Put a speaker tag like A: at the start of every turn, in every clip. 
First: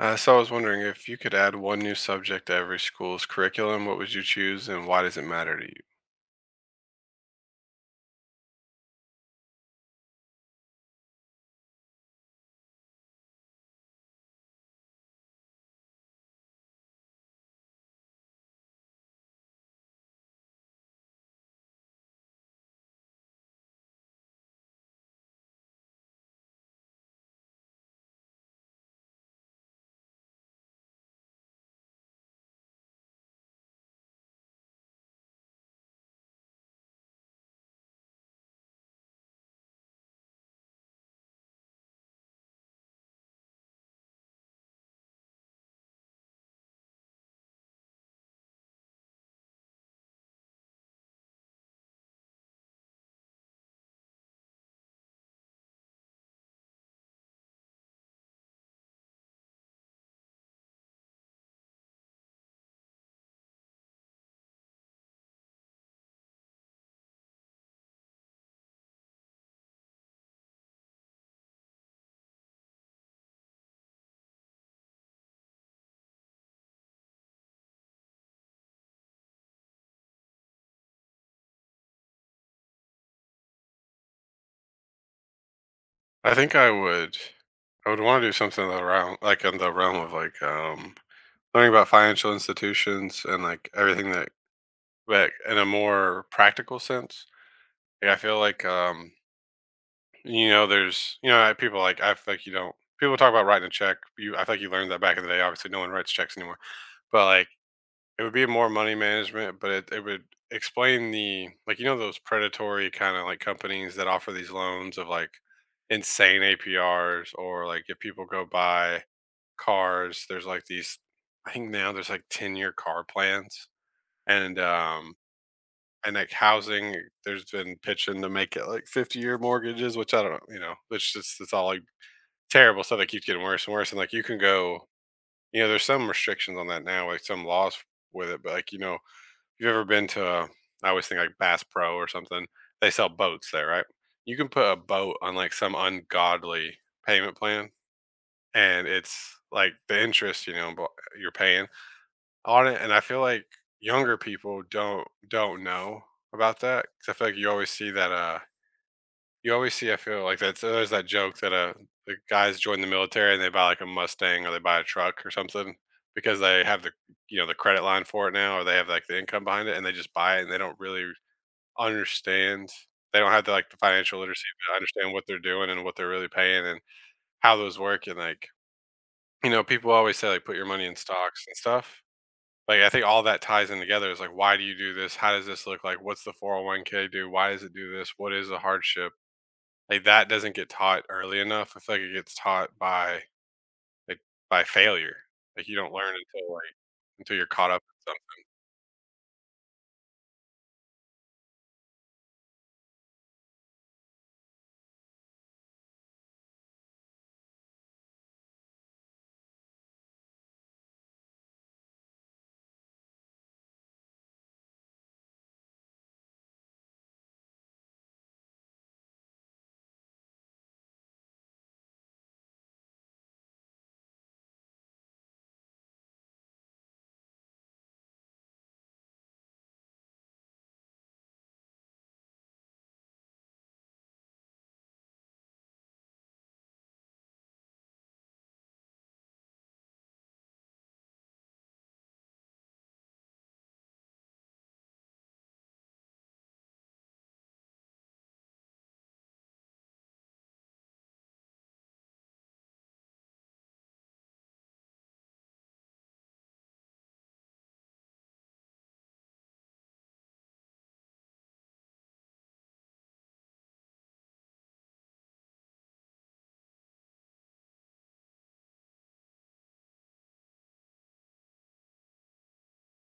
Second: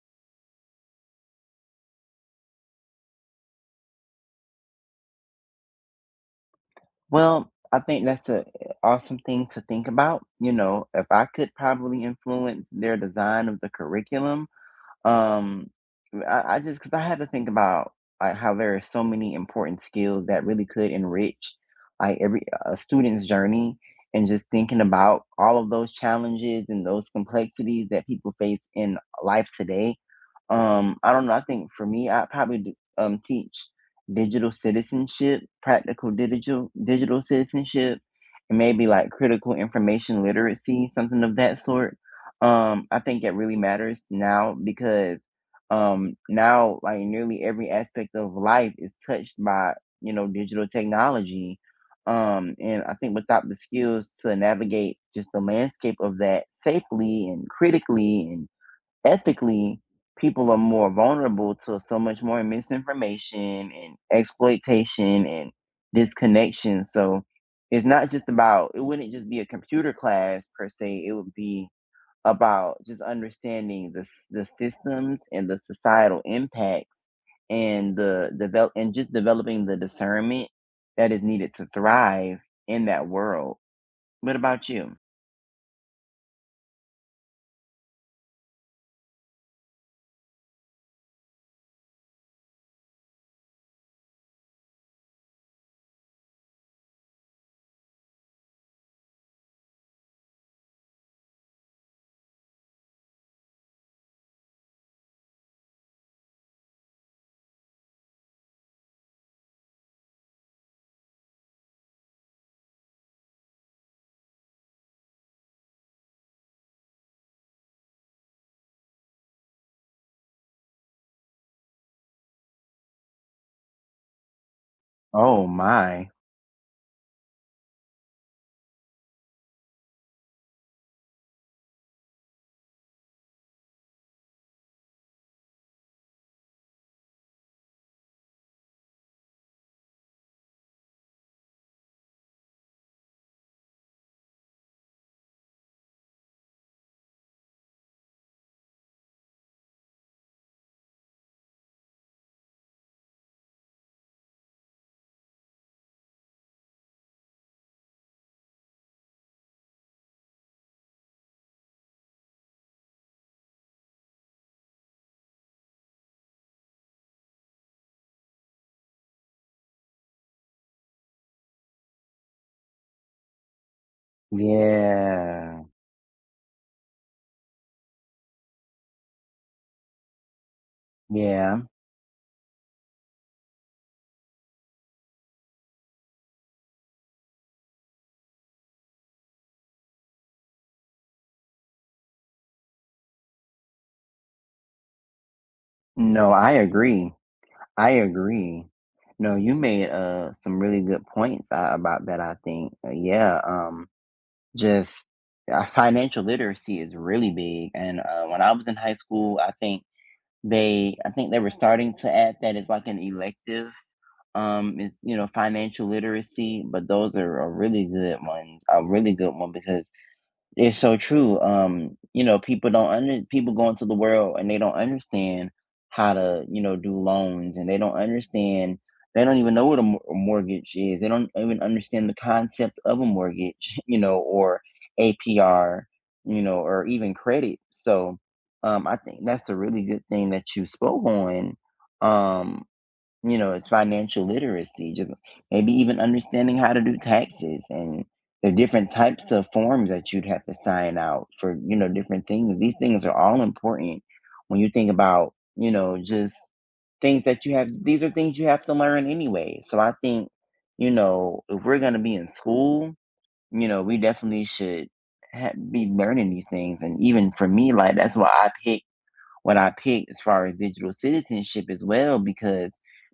A: So I was wondering, if you could add one new subject to every school's curriculum, what would you choose and why does it matter to you?
B: Well, I think that's a awesome thing to think about. You know, if I could probably influence their design of the curriculum, um, I just because I had to think about like how there are so many important skills that really could enrich like every a student's journey, and just thinking about all of those challenges and those complexities that people face in life today. I don't know. I think for me, I probably teach digital citizenship, practical digital citizenship, and maybe like critical information literacy, something of that sort. I think it really matters now because now like nearly every aspect of life is touched by, you know, digital technology. And I think without the skills to navigate just the landscape of that safely and critically and ethically, people are more vulnerable to so much more misinformation and exploitation and disconnection. So it's not just about, it wouldn't just be a computer class per se, it would be about just understanding the systems and the societal impacts and the develop and just developing the discernment that is needed to thrive in that world. What about you?
A: I think I would want to do something around, like, in the realm of, like, learning about financial institutions and like everything that, like, in a more practical sense. Like, I feel like, you know, there's you know I- people like I feel like you don't people talk about writing a check. You I feel like you learned that back in the day. Obviously no one writes checks anymore. But like, it would be more money management, but it would explain, the like, you know, those predatory kind of, like, companies that offer these loans of like insane APRs, or like if people go buy cars, there's like these, I think now there's like 10-year car plans, and um
B: Oh my.
A: and like housing, there's been pitching to make it like 50-year mortgages, which I don't know, you know, it's just it's all like terrible stuff that keeps getting worse and worse. And like you can go, you know, there's some restrictions on that now, like some laws with it, but like, you know, you have ever been to I always think like Bass Pro or something. They sell boats there, right? You can put a boat on like some ungodly payment plan, and it's like the interest, you know, you're paying on it. And I feel like younger people don't know about that, because I feel like you always see that. You always see, I feel like that's there's that joke that the guys join the military and they buy like a Mustang or they buy a truck or something because they have the, you know, the credit line for it now, or they have like the income behind it, and they just buy it and they don't really understand. They don't have the, like, the financial literacy, but I understand what they're
B: Yeah.
A: doing and what they're really paying, and how those work, and, like, you know, people always say, like, "Put your money in stocks and
B: Yeah.
A: stuff." Like, I think all that ties in together, is, like, why do you do this? How does this look like? What's the 401k do? Why does it do this? What is the hardship? Like, that doesn't get taught early enough. I feel like it gets taught by, like, by failure. Like, you don't learn
B: No, I
A: until, like,
B: agree.
A: until you're caught up
B: I
A: in
B: agree. No, you made some really good points about that I think. Yeah, just, financial literacy is really big, and when I was in high school, I think they were starting to add that as, like, an elective, is, you know, financial literacy, but those are a really good ones a really good one because it's so true. You know, people don't under people go into the world and they don't understand how to, you know, do loans, and they don't understand, they don't even know what a, a mortgage is. They don't even understand the concept of a mortgage, you know, or APR, you know, or even credit. So, I think that's a really good thing that you spoke on. Um, you know, it's financial literacy, just maybe even understanding how to do taxes and the different types of forms that you'd have to sign out for, you know, different things. These things are all important when you think about, you know, just things that you have, these are things you have to learn anyway. So I think, you know, if we're going to be in school, you know, we definitely should be learning these things. And even for me, like, that's why I pick what I picked as far as digital citizenship as well, because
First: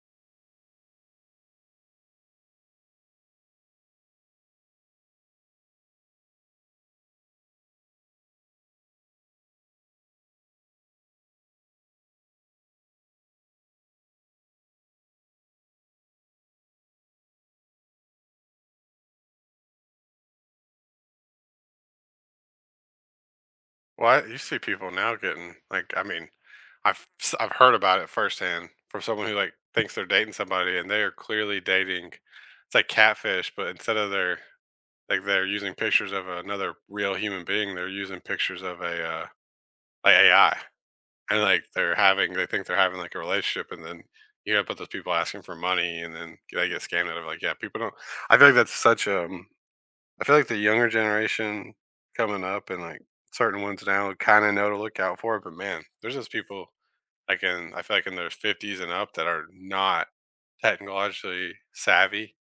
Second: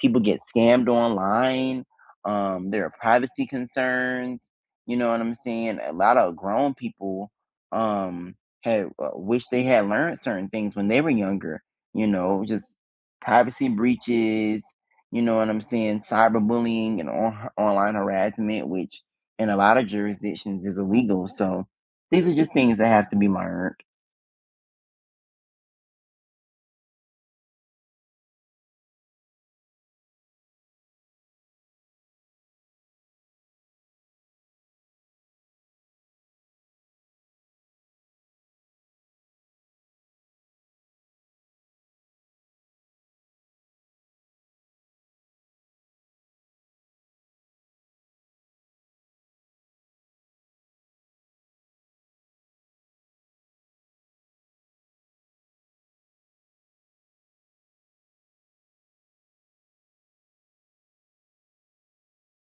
B: people get scammed online. There are privacy concerns. You know what I'm saying? A lot of grown people um, had wish they had learned certain things when they were younger. You know, just privacy breaches. You know what I'm saying? Cyberbullying and online harassment, which in a lot of jurisdictions is illegal. So these are just things that have to be learned.
A: I, you see people now getting, like, I mean, I've heard about it firsthand from someone who, like, thinks they're dating somebody and they are clearly dating. It's like catfish, but instead of their, like, they're using pictures of another real human being, they're using pictures of a like AI, and like they're having, they think they're having like a relationship, and then, you know, but those people asking for money, and then they get scammed out of, like, yeah, people don't. I feel like that's such, I feel like the younger generation coming up and, like, certain ones now kind of know to look out for it, but man, there's just people like in, I feel like in their 50s and up, that are not technologically savvy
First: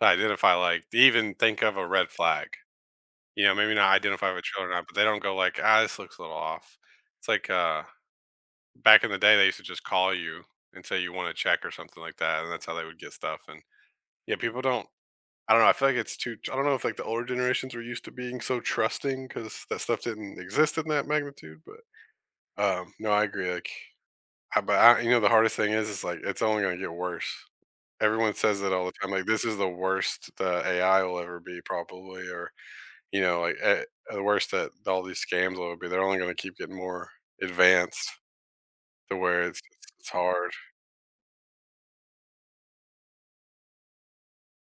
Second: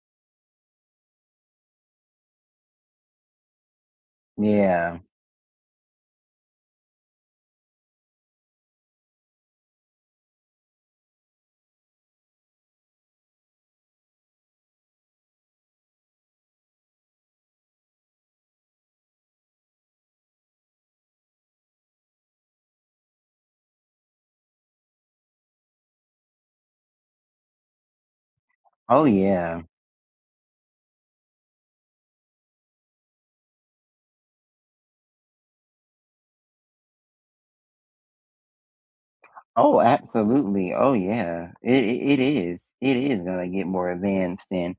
A: to identify, like they even think of a red flag. You know, maybe not identify with children or not, but
B: Yeah.
A: they don't go like, ah, this looks a little off. It's like, back in the day they used to just call you and say you want to check or something like that, and that's how they would get stuff. And yeah, people don't, I don't know, I feel like it's too, I don't know if, like, the older generations were used to being so trusting because that stuff didn't exist in that magnitude, but, no, I agree, like, I but I, you know, the hardest thing is, like, it's only gonna get worse. Everyone says it all the
B: Oh
A: time, like, "This is
B: yeah.
A: the worst the AI will ever be probably," or, you know, like, the worst that all these scams will ever be, they're only gonna keep getting more advanced to where
B: Oh,
A: it's hard.
B: absolutely. Oh, yeah. It is. It is gonna get more advanced, and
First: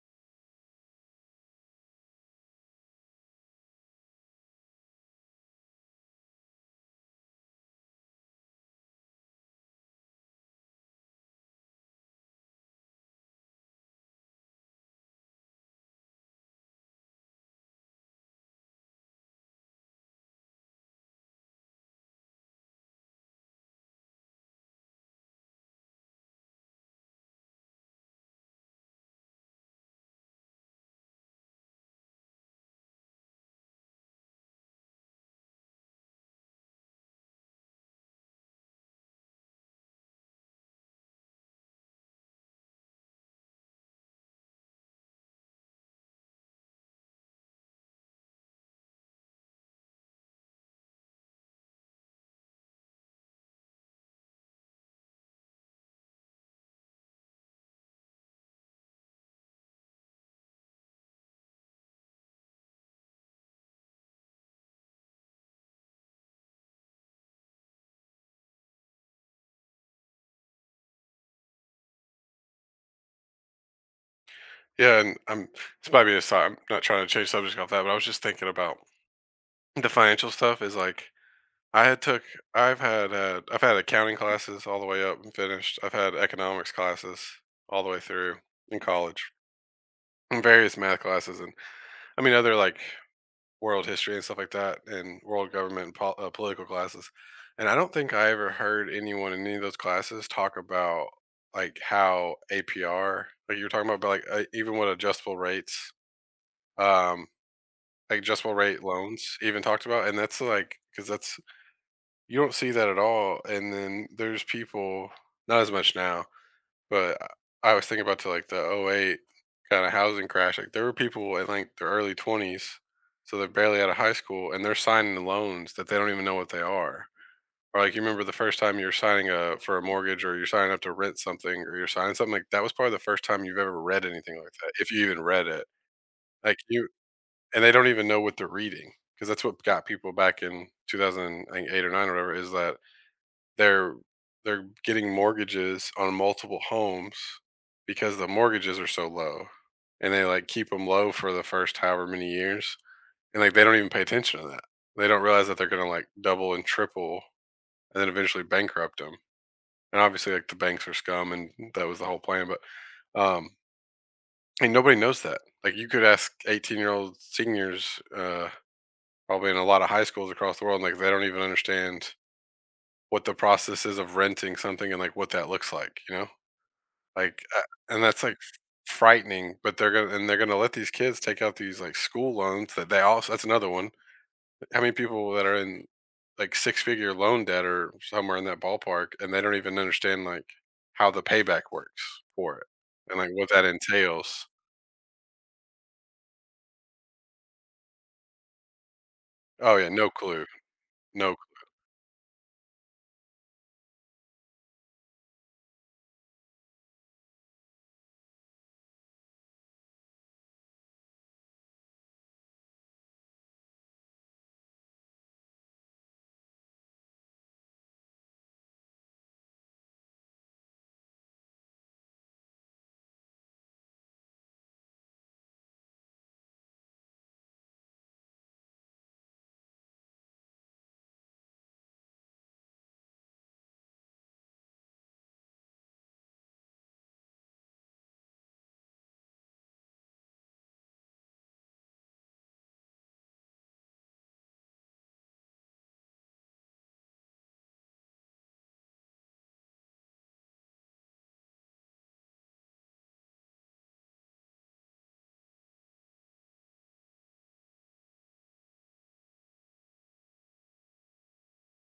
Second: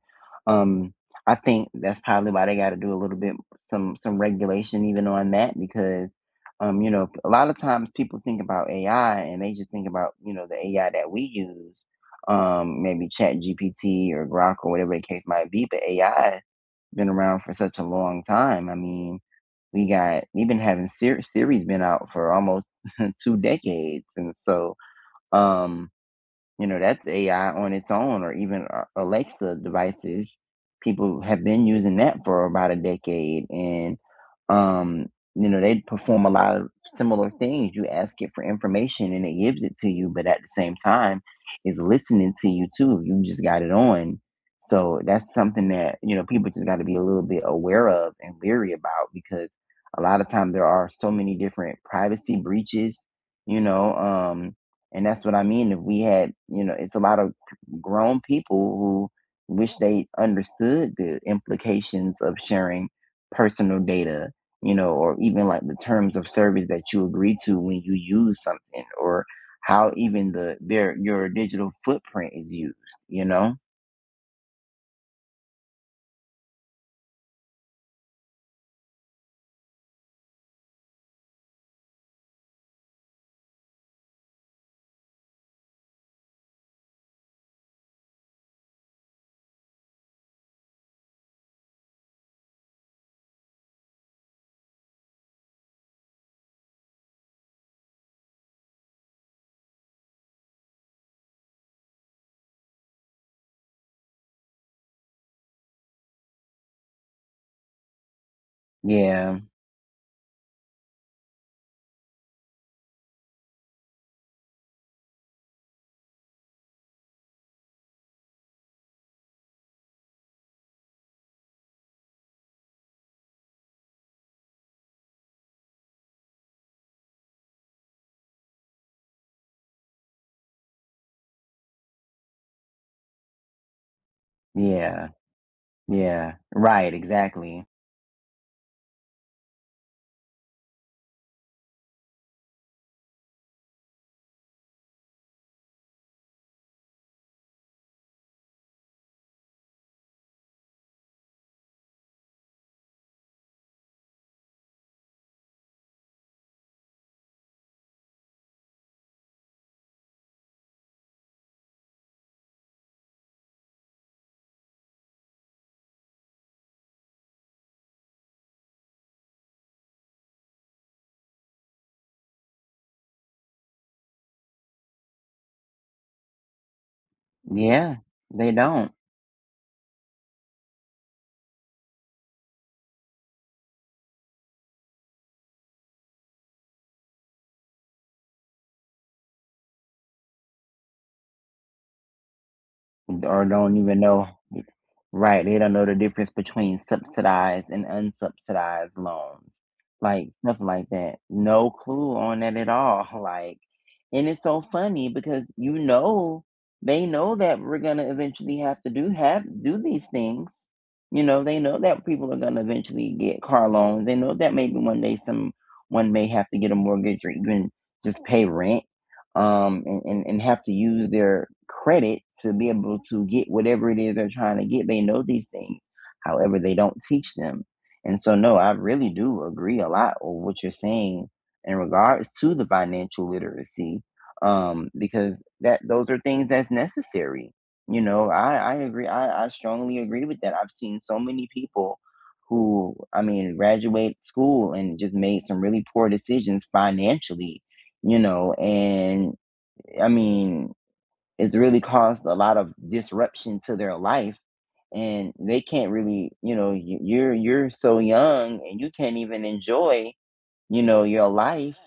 B: um, I think that's probably why they got to do a little bit, some regulation even on that, because you know, a lot of times people think about AI and they just think about, you know, the AI that we use, maybe Chat GPT or Grok or whatever the case might be. But AI been around for such a long time. I mean, we've been having Siri, Siri's been out for almost 2 decades, and so um, you know, that's AI on its own, or even Alexa devices. People have been using that for about a decade, and um, you know, they perform a lot of similar things. You ask it for information, and it gives it to you, but at the same time, is listening to you too. You just got it on. So that's something that, you know, people just got to be a little bit aware of and leery about, because a lot of time there are so many different privacy breaches, you know um. And that's what I mean. If we had, you know, it's a lot of grown people who wish they understood the implications of sharing personal data, you know, or even like the terms of service that you agree to when you use something, or how even the their your digital footprint is used, you know?
A: Yeah, and I'm, this might be a si I'm not trying to change subjects off that, but I was just thinking about the financial stuff is, like, I had took I've had accounting classes all the way up and finished. I've had economics classes all the way through in college, and various math classes, and I mean, other, like, world history and stuff like that, and world government and political classes, and I don't think I ever heard anyone in any of those classes talk about, like, how APR like you are talking about, but like, even what adjustable rates, um, like, adjustable rate loans
B: Yeah,
A: even talked about, and that's, like, because that's, you don't see that at all, and then there's people, not as much now, but I was thinking about to, like, the '08 kinda housing crash, like, there were people in, like, their early 20s, so they're barely out of high school, and they're signing loans that they don't even know what they are. Or, like, you remember the first time you're signing a for a mortgage, or you're signing up to rent something, or you're signing something, like, that was probably the first time you've ever read anything like that, if you
B: yeah,
A: even read it.
B: yeah.
A: Like, you,
B: Right,
A: and
B: exactly.
A: they don't even know what they're reading because that's what got people back in 2008 or 9 or whatever, is that they're they're getting mortgages on multiple homes because the mortgages are so low, and they, like, keep them low for the first however many years, and, like, they don't even pay attention to that. They don't realize that they're gonna, like, double and triple, and then eventually bankrupt them. And obviously, like, the banks are scum, and that was the whole plan, but, um and nobody knows that. Like, you could ask 18-year-old seniors, probably in a lot of high schools across the world, and like, they don't even understand what the process is of renting something and, like, what that looks like, you know? Like,
B: Yeah,
A: and that's, like,
B: they don't
A: frightening, but they're gonna let these kids take out these, like, school loans that they also, that's another one. How many people that are in, like, six-figure loan debt or somewhere in that ballpark, and they don't even understand, like, how the payback works for it and, like,
B: or
A: what that
B: don't even know.
A: entails.
B: Right, they don't know the difference between subsidized and unsubsidized loans,
A: Oh, yeah, no
B: like,
A: clue,
B: stuff like that.
A: no.
B: No clue on that at all, like, and it's so funny because, you know, they know that we're gonna eventually have to do these things. You know, they know that people are gonna eventually get car loans. They know that maybe one day some one may have to get a mortgage, or even just pay rent, and have to use their credit to be able to get whatever it is they're trying to get. They know these things. However, they don't teach them. And so no, I really do agree a lot with what you're saying in regards to the financial literacy, because that those are things that's necessary. You know, I agree. I strongly agree with that. I've seen so many people who, I mean, graduate school and just made some really poor decisions financially. You know, and I mean, it's really caused a lot of disruption to their life. And they can't really, you know, you're so young and you can't even enjoy, you know, your life,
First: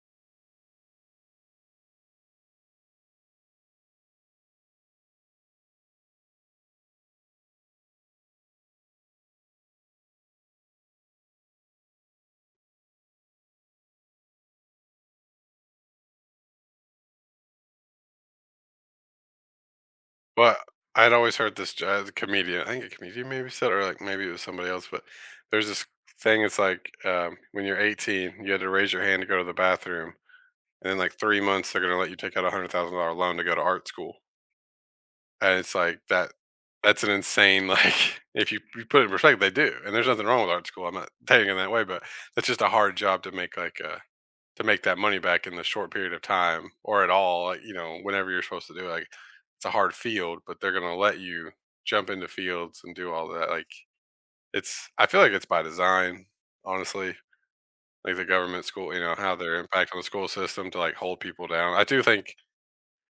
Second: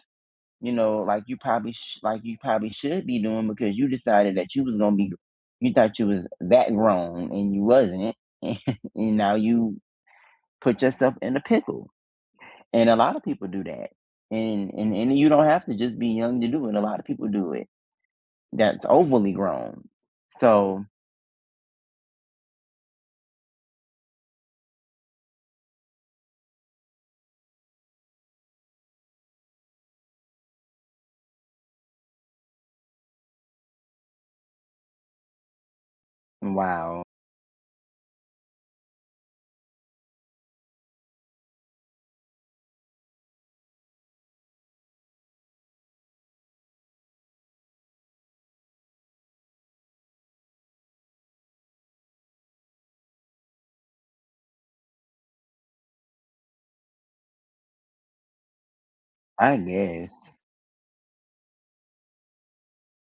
B: you know, like you probably like you probably should be doing, because you decided that you was gonna be, you thought you was that grown and you wasn't, and now you put yourself in a pickle. And a lot of people do that, and you don't have to just be young to do it. A lot of people do it. That's overly grown.
A: But
B: So
A: I'd always heard this, j comedian, I think a comedian maybe said, or, like, maybe it was somebody else, but there's this thing, it's like, when you're 18, you had to raise your hand to go to the bathroom, and in like 3 months they're gonna let you take out $100,000 loan to go to art school, and it's like that, that's
B: wow,
A: an insane, like, if you, you put it in perspective, they do, and there's nothing wrong with art school, I'm not taking it that way, but that's just a hard job to make, like, to make that money back in the short period of time, or at all, like, you know, whenever you're supposed to do it, like, it's a hard field, but they're gonna let you jump into fields and do all that, like, it's, I feel like it's by design, honestly, like the government school, you know how
B: I
A: they're impacting the school
B: guess.
A: system to like hold people down, I do think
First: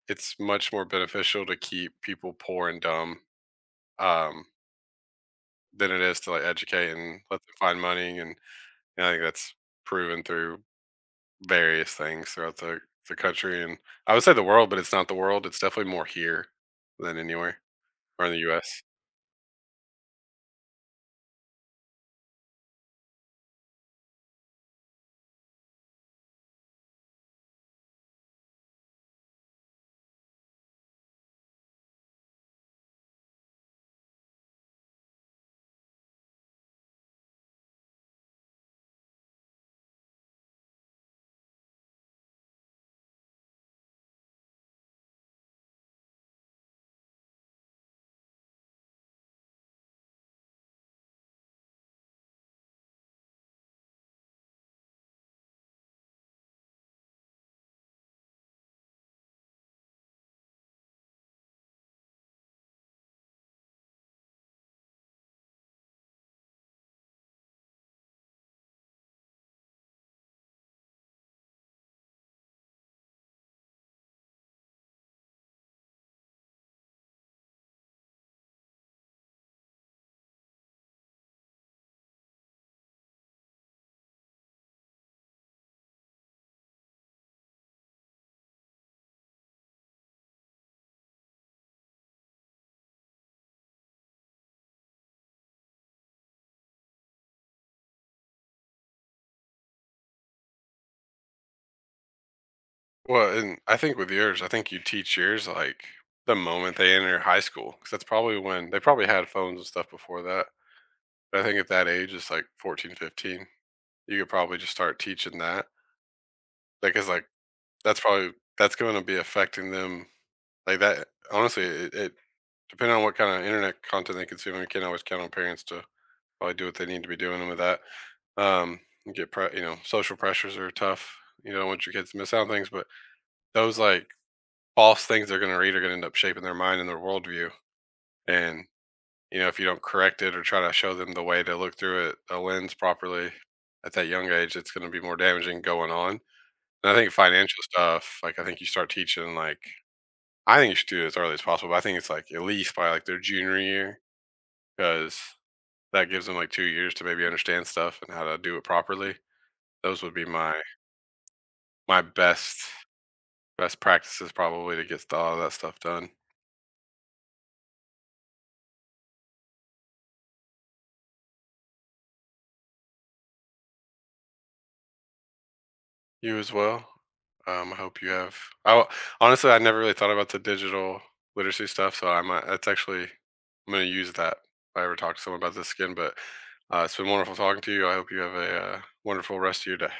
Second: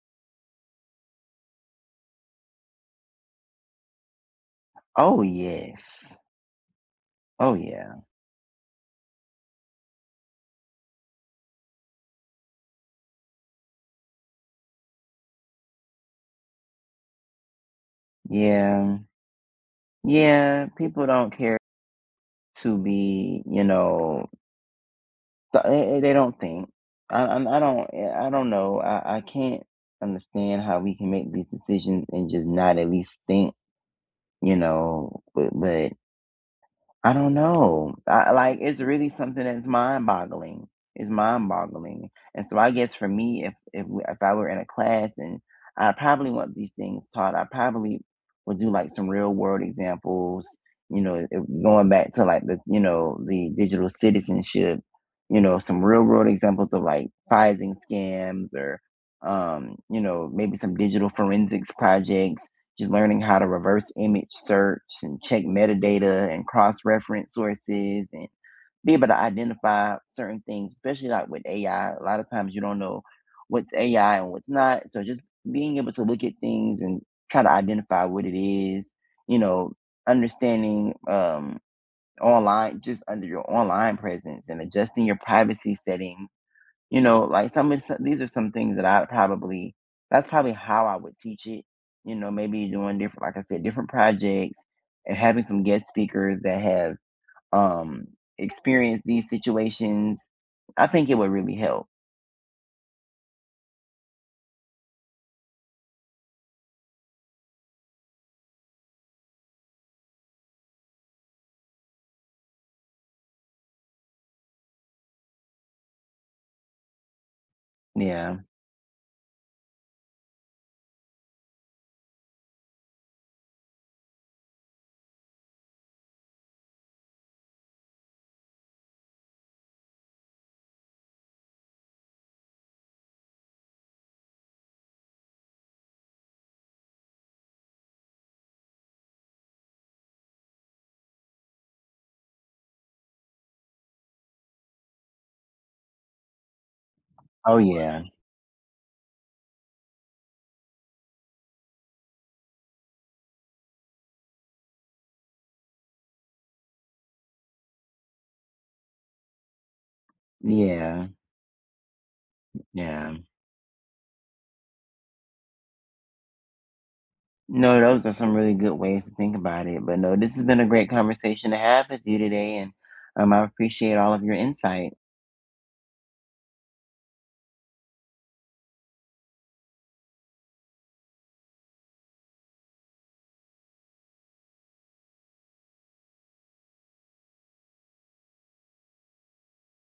A: it's much more beneficial to keep people poor and dumb, um,
B: Oh
A: than it
B: yes.
A: is to like educate and let
B: Oh
A: them find
B: yeah.
A: money. And I think that's proven through various things throughout the country. And I would say the world, but it's not the world. It's definitely more here than anywhere, or in the US.
B: Yeah. Yeah. People don't care to be, you know, they don't think. I don't, yeah, I don't know. I can't understand how we can make these decisions and just not at least think, you know, but I don't know. I, like, it's really something that's mind-boggling. It's mind-boggling, and so I guess for me, if I were in a class and I probably want these things taught, I probably would do like some real world examples. You know, if, going back to like the digital citizenship. You know, some real world examples of like phishing scams, or you know, maybe some digital forensics projects, just learning how to reverse image search and check metadata and cross reference sources and be able to identify certain things, especially like with AI. A lot of times you don't know what's AI and what's not. So just being able to look at things and try to identify what it is, you know, understanding online, just under your online presence and adjusting your privacy settings, you know, like some these are some things that I probably, that's probably how I would teach it. You know, maybe doing different, like I said, different projects and having some guest speakers that have um experienced these situations. I think it would really help.
A: Well, and I think with yours, I think you teach yours like the moment they enter high school, because that's probably when they probably had phones and stuff before that. But I think at that age, it's like 14, 15, you could probably just start teaching that. Like, it's like, that's probably,
B: Yeah.
A: that's gonna be affecting them like that, honestly, it depending on what kinda internet content they consume, you can't always count on parents to probably do what they need to be doing with that. Um, you get pre you know, social pressures are tough. You don't want your kids to miss out on things, but those, like, false things they're gonna read are gonna end up shaping their mind and their worldview, and, you know, if you don't correct it or try to show them the way to look through it, a lens properly at that young age, it's gonna be more damaging going on. And I think
B: Oh
A: financial
B: yeah.
A: stuff, like, I think you start teaching, like, I think you should do it as early as possible, but I think it's, like, at least by, like, their junior year, because that gives them, like, 2 years to maybe understand stuff and how to do it properly. Those would be my
B: Yeah.
A: my best
B: Yeah.
A: best practices probably to get all of that stuff done.
B: No, those are some really good ways to think about it. But no, this has been a great conversation to have with you today, and I appreciate all of your insight.
A: You as well? I hope you have, oh, honestly, I never really thought about the digital literacy stuff, so I might, that's actually, I'm gonna use that if I ever talk to someone about this again, but, it's been wonderful talking to you. I hope you have a, wonderful rest of your day.